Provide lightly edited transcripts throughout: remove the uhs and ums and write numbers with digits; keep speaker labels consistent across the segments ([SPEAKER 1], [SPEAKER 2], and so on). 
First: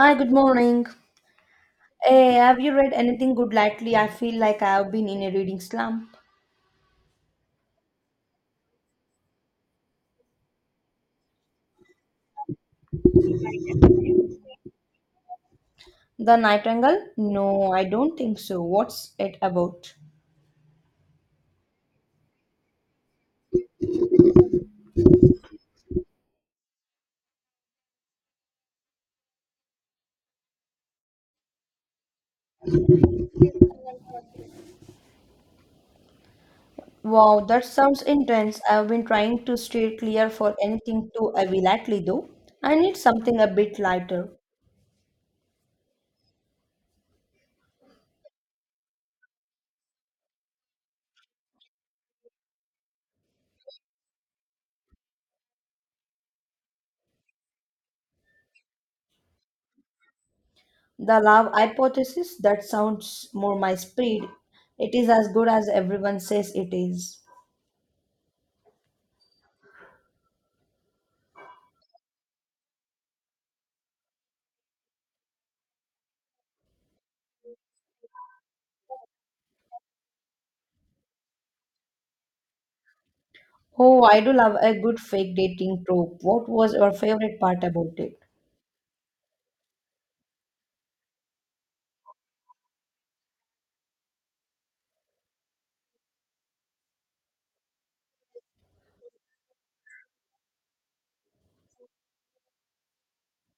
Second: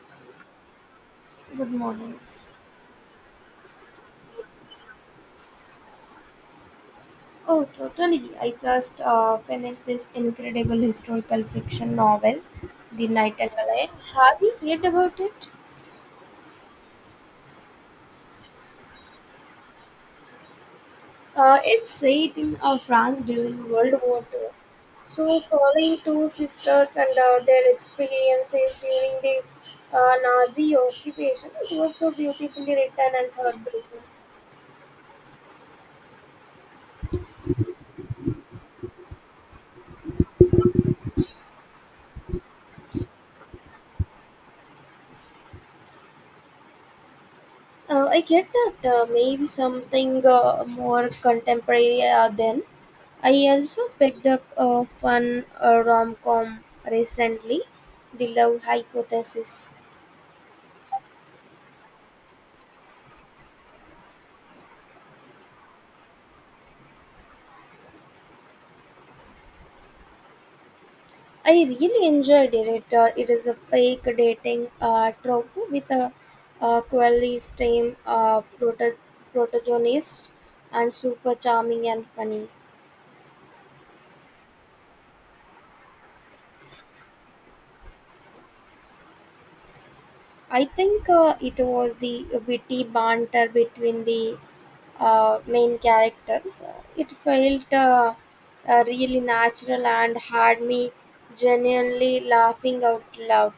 [SPEAKER 1] Hi, good morning.
[SPEAKER 2] Good morning.
[SPEAKER 1] Eh, have you read anything good lately? I feel like I have been in a reading slump.
[SPEAKER 2] Oh, totally. I just finished this incredible historical fiction novel, The Nightingale. Have you heard about it?
[SPEAKER 1] The Nightingale? No, I don't think so. What's it about?
[SPEAKER 2] It's set in France during World War Two. So, following two sisters and their experiences during the Nazi occupation. It was so beautifully written and heartbreaking.
[SPEAKER 1] Wow, that sounds intense. I have been trying to stay clear for anything too heavy lately, though. I need something a bit lighter.
[SPEAKER 2] I get that. Uh, maybe something more contemporary then. I also picked up a fun rom com recently, The Love Hypothesis.
[SPEAKER 1] The Love Hypothesis? That sounds more my speed. It is as good as everyone says it is.
[SPEAKER 2] I really enjoyed it. It is a fake dating trope with a quirky stream protagonist, and super charming and funny.
[SPEAKER 1] Oh, I do love a good fake dating trope. What was your favorite part about it?
[SPEAKER 2] I think it was the witty banter between the main characters. It felt really natural and had me genuinely laughing out loud.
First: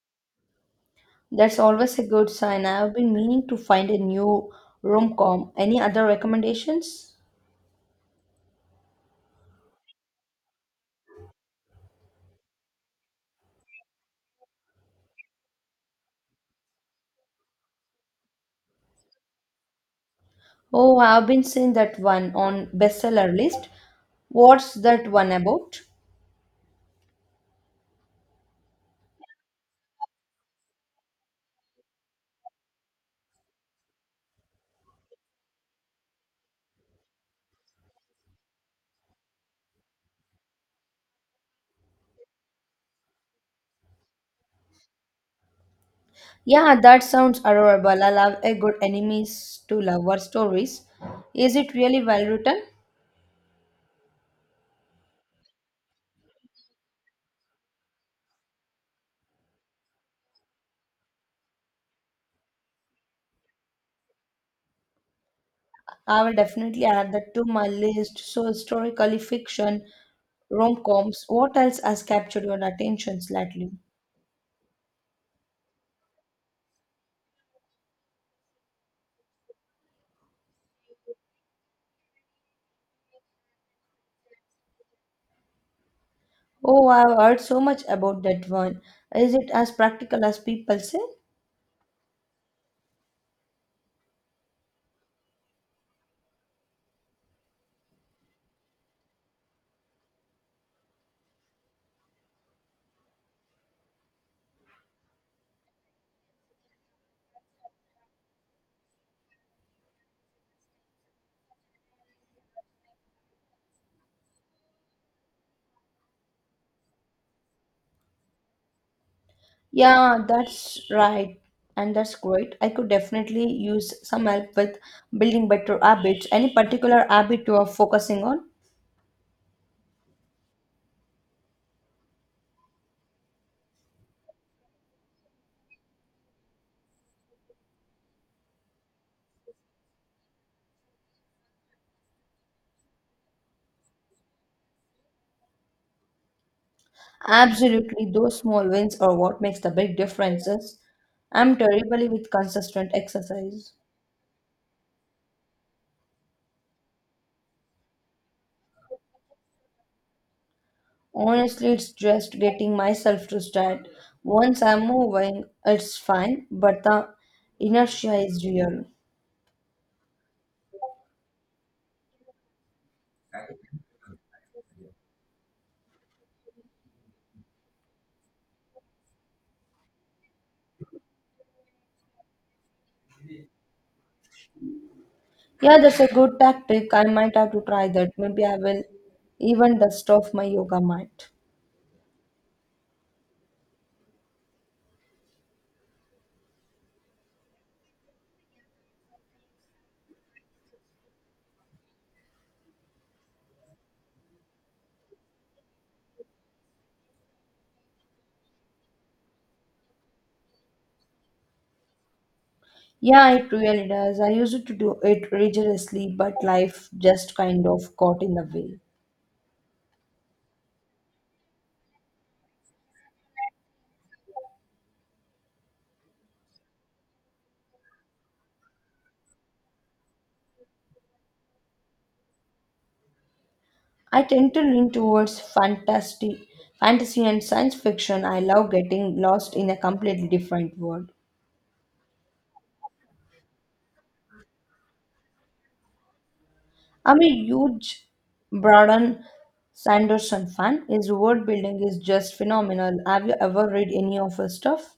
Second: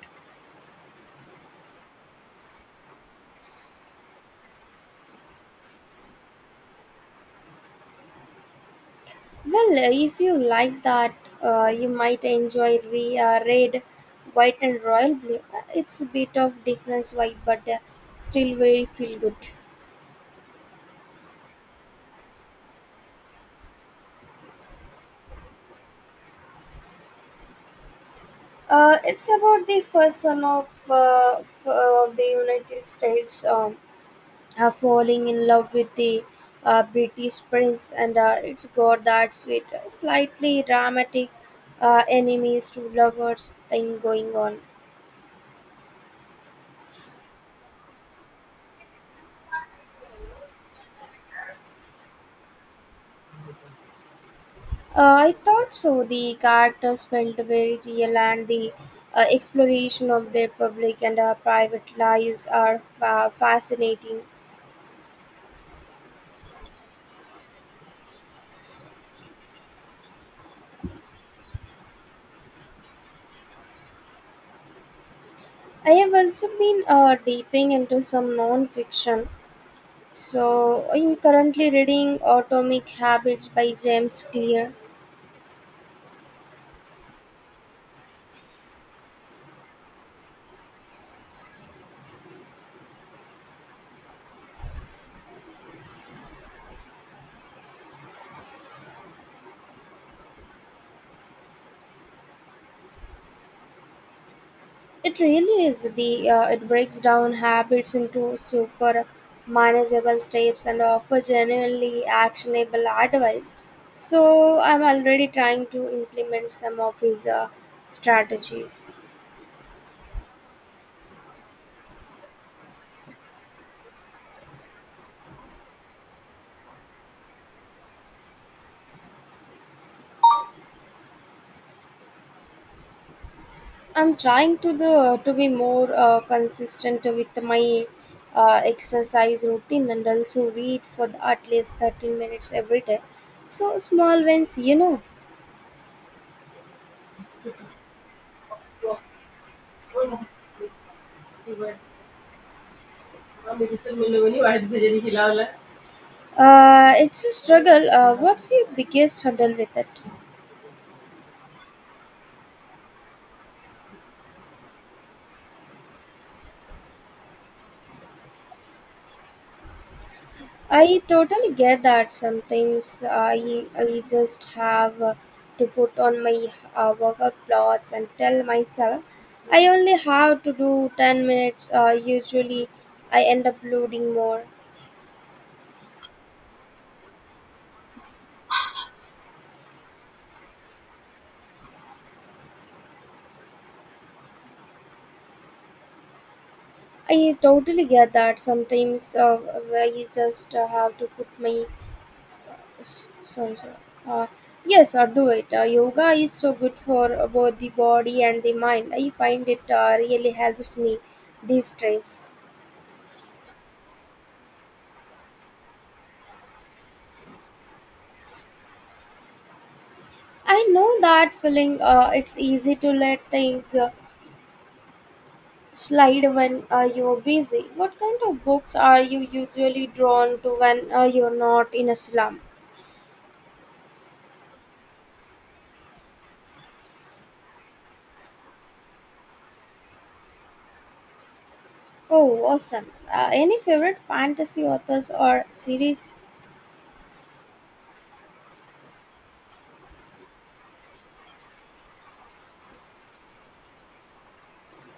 [SPEAKER 1] That's always a good sign. I've been meaning to find a new rom-com. Any other recommendations?
[SPEAKER 2] Well, if you like that, you might enjoy Red, White, and Royal Blue. It's a bit of different vibe, but still very feel good.
[SPEAKER 1] Oh, I've been seeing that one on bestseller list. What's that one about?
[SPEAKER 2] It's about the first son of, the United States, falling in love with the British prince, and it's got that sweet, slightly dramatic enemies to lovers thing going on.
[SPEAKER 1] Yeah, that sounds adorable. I love a good enemies to lover stories. Is it really well written?
[SPEAKER 2] I thought so. The characters felt very real, and the exploration of their public and private lives are fascinating.
[SPEAKER 1] I will definitely add that to my list. So historically fiction, rom-coms. What else has captured your attention lately?
[SPEAKER 2] I have also been deeping into some non fiction. So, I'm currently reading Atomic Habits by James Clear.
[SPEAKER 1] Oh, I've heard so much about that one. Is it as practical as people say?
[SPEAKER 2] It really is the it breaks down habits into super manageable steps and offers genuinely actionable advice. So, I'm already trying to implement some of his strategies.
[SPEAKER 1] Yeah, that's right. And that's great. I could definitely use some help with building better habits. Any particular habit you are focusing on?
[SPEAKER 2] I'm trying to be more consistent with my exercise routine, and also read for the, at least 13 minutes every day. So small wins,
[SPEAKER 1] Absolutely. Those small wins are what makes the big differences. I'm terribly with consistent exercise.
[SPEAKER 2] It's a struggle. What's your biggest hurdle with it?
[SPEAKER 1] Honestly, it's just getting myself to start. Once I'm moving, it's fine, but the inertia is real.
[SPEAKER 2] I totally get that. Sometimes I just have to put on my workout clothes and tell myself I only have to do 10 minutes. Usually, I end up loading more.
[SPEAKER 1] Yeah, that's a good tactic. I might have to try that. Maybe I will even dust off my yoga mat.
[SPEAKER 2] I totally get that. Sometimes I just have to put my sorry sorry. Uh, yes, or do it. Yoga is so good for both the body and the mind. I find it really helps me de-stress.
[SPEAKER 1] Yeah, it really does. I used to do it rigorously, but life just kind of got in the way.
[SPEAKER 2] I know that feeling. It's easy to let things slide when you're busy. What kind of books are you usually drawn to when you're not in a slum?
[SPEAKER 1] I tend to lean towards fantasy, fantasy and science fiction. I love getting lost in a completely different world.
[SPEAKER 2] Oh, awesome. Any favorite fantasy authors or series?
[SPEAKER 1] I'm a huge Brandon Sanderson fan. His world building is just phenomenal. Have you ever read any of his stuff?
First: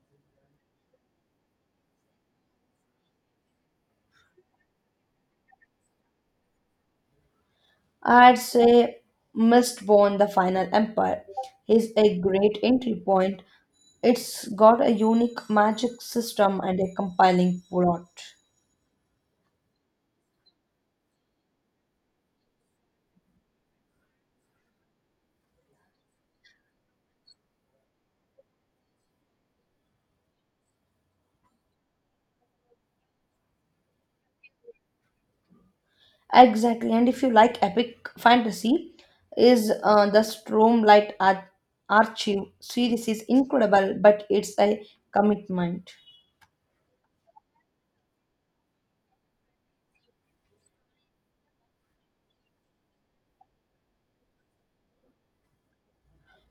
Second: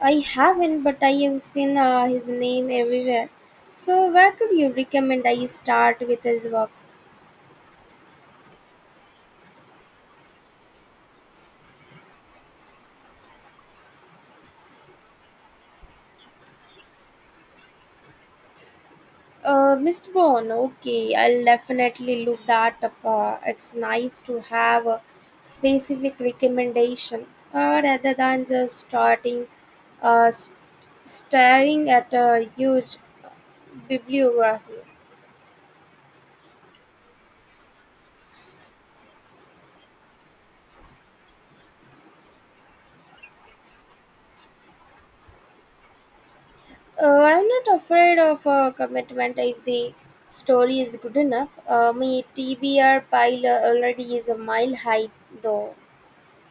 [SPEAKER 2] I haven't, but I have seen his name everywhere. So, where could you recommend I start with his work?
[SPEAKER 1] I'd say Mistborn, the Final Empire, is a great entry point. It's got a unique magic system and a compelling plot.
[SPEAKER 2] Mr. Bond, okay, I'll definitely look that up. It's nice to have a specific recommendation rather than just starting uh, st- staring at a huge bibliography.
[SPEAKER 1] Exactly, and if you like epic fantasy, is the Archive series is incredible, but it's a commitment.
[SPEAKER 2] I'm not afraid of a commitment if the story is good enough. My TBR pile already is a mile high, though.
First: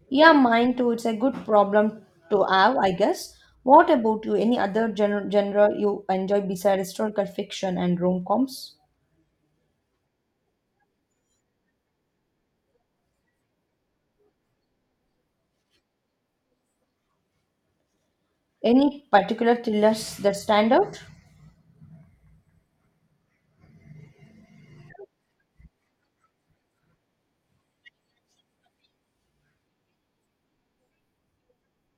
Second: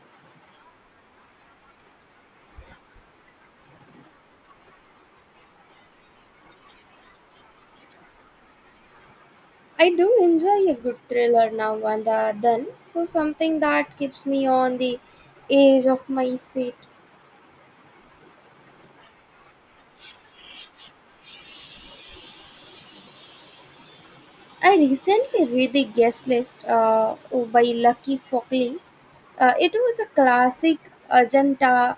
[SPEAKER 1] Yeah, mine too. It's a good problem to have, I guess. What about you? Any other genre you enjoy besides historical fiction and rom-coms?
[SPEAKER 2] I do enjoy a good thriller now and then, so something that keeps me on the edge of my seat.
[SPEAKER 1] Any particular thrillers that stand out?
[SPEAKER 2] I recently read The Guest List by Lucky Fockley. It was a classic Ajanta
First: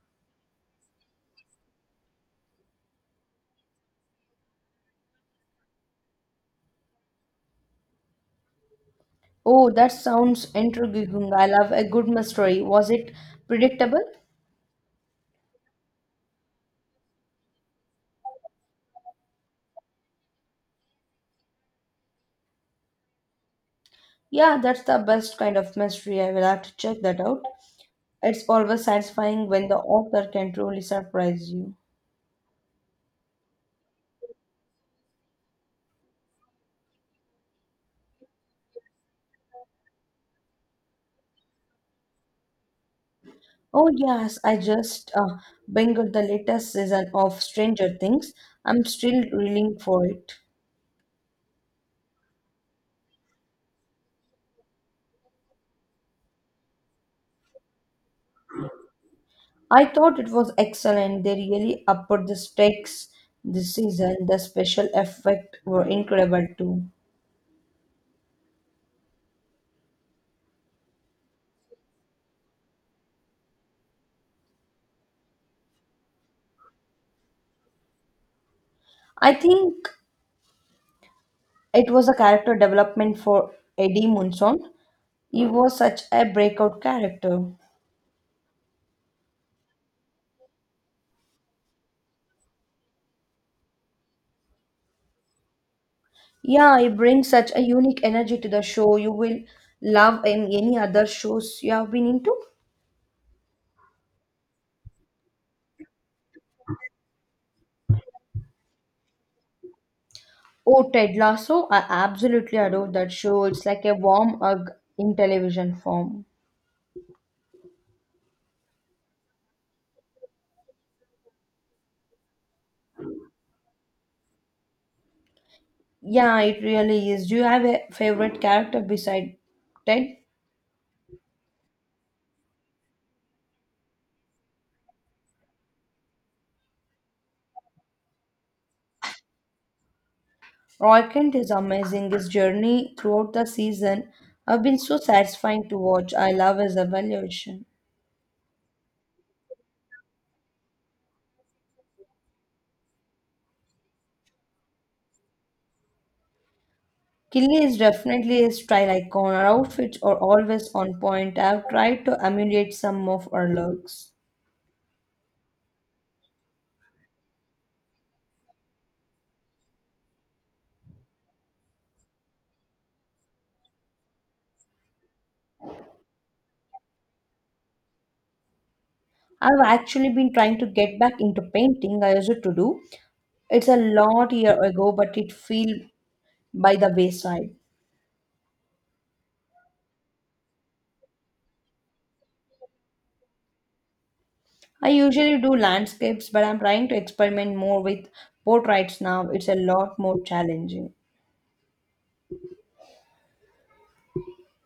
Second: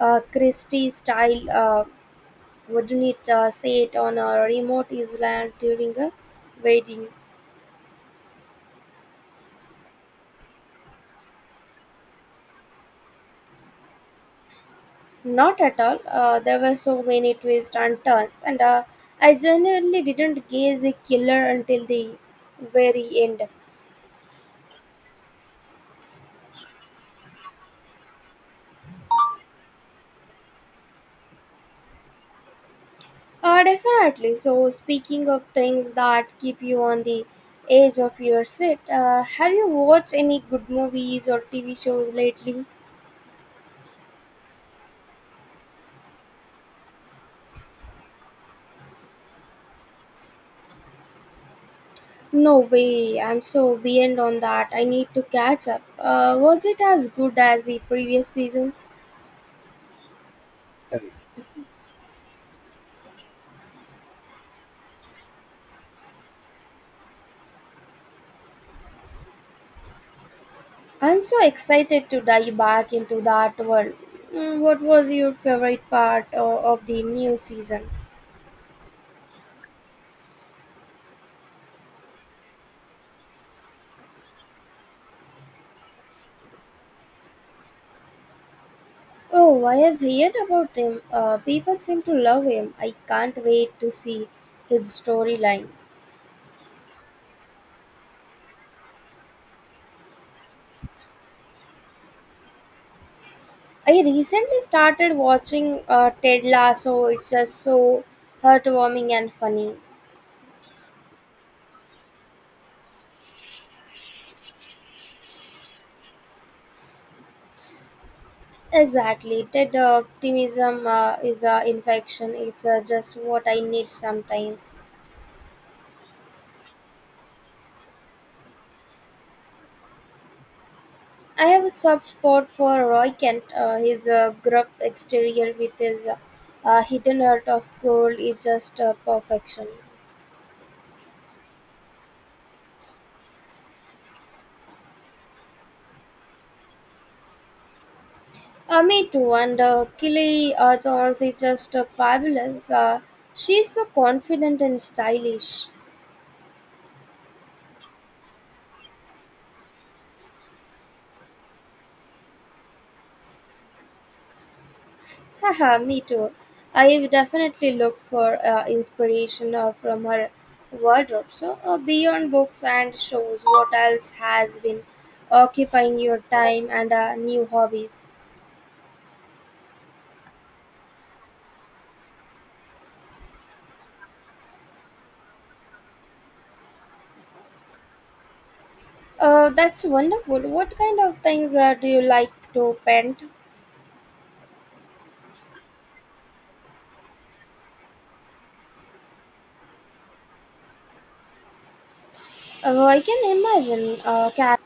[SPEAKER 2] Christie style, wouldn't it, set on a remote island during a wedding.
[SPEAKER 1] Oh, that sounds intriguing. I love a good mystery. Was it predictable?
[SPEAKER 2] Not at all. There were so many twists and turns, and I genuinely didn't guess the killer until the very end.
[SPEAKER 1] Yeah, that's the best kind of mystery. I will have to check that out. It's always satisfying when the author can truly surprise you.
[SPEAKER 2] Definitely. So, speaking of things that keep you on the edge of your seat, have you watched any good movies or TV shows lately?
[SPEAKER 1] Oh, yes, I just binged the latest season of Stranger Things. I'm still reeling for it.
[SPEAKER 2] No way. I'm so behind on that. I need to catch up. Was it as good as the previous seasons?
[SPEAKER 1] I thought it was excellent. They really upped the stakes this season. The special effects were incredible too.
[SPEAKER 2] I'm so excited to dive back into the art world. Mm, what was your favorite part of the new season?
[SPEAKER 1] I think it was a character development for Eddie Munson. He was such a breakout character.
[SPEAKER 2] Oh, I have heard about him. People seem to love him. I can't wait to see his storyline.
[SPEAKER 1] Yeah, he brings such a unique energy to the show. You will love in any other shows you have been into.
[SPEAKER 2] I recently started watching Ted Lasso. It's just so heartwarming and funny.
[SPEAKER 1] Oh, Ted Lasso, I absolutely adore that show. It's like a warm hug in television form.
[SPEAKER 2] Exactly. Ted optimism is an infection. It's just what I need sometimes.
[SPEAKER 1] Yeah, it really is. Do you have a favorite character beside Ted?
[SPEAKER 2] I have a soft spot for Roy Kent. His gruff exterior with his hidden heart of gold is just perfection.
[SPEAKER 1] Roy Kent is amazing. His journey throughout the season have been so satisfying to watch. I love his evaluation.
[SPEAKER 2] Me too. And Kelly Arthurs is just fabulous. She's so confident and stylish.
[SPEAKER 1] Killy is definitely a style icon. Her outfits are always on point. I have tried to emulate some of her looks.
[SPEAKER 2] Haha, me too. I've definitely looked for inspiration from her wardrobe. So, beyond books and shows, what else has been occupying your time and new hobbies?
[SPEAKER 1] I've actually been trying to get back into painting. I used to do. It's a lot year ago, but it feel by the wayside.
[SPEAKER 2] That's wonderful. What kind of things do you like to paint?
[SPEAKER 1] I usually do landscapes, but I'm trying to experiment more with portraits now. It's a lot more challenging.
[SPEAKER 2] I can imagine. Cat.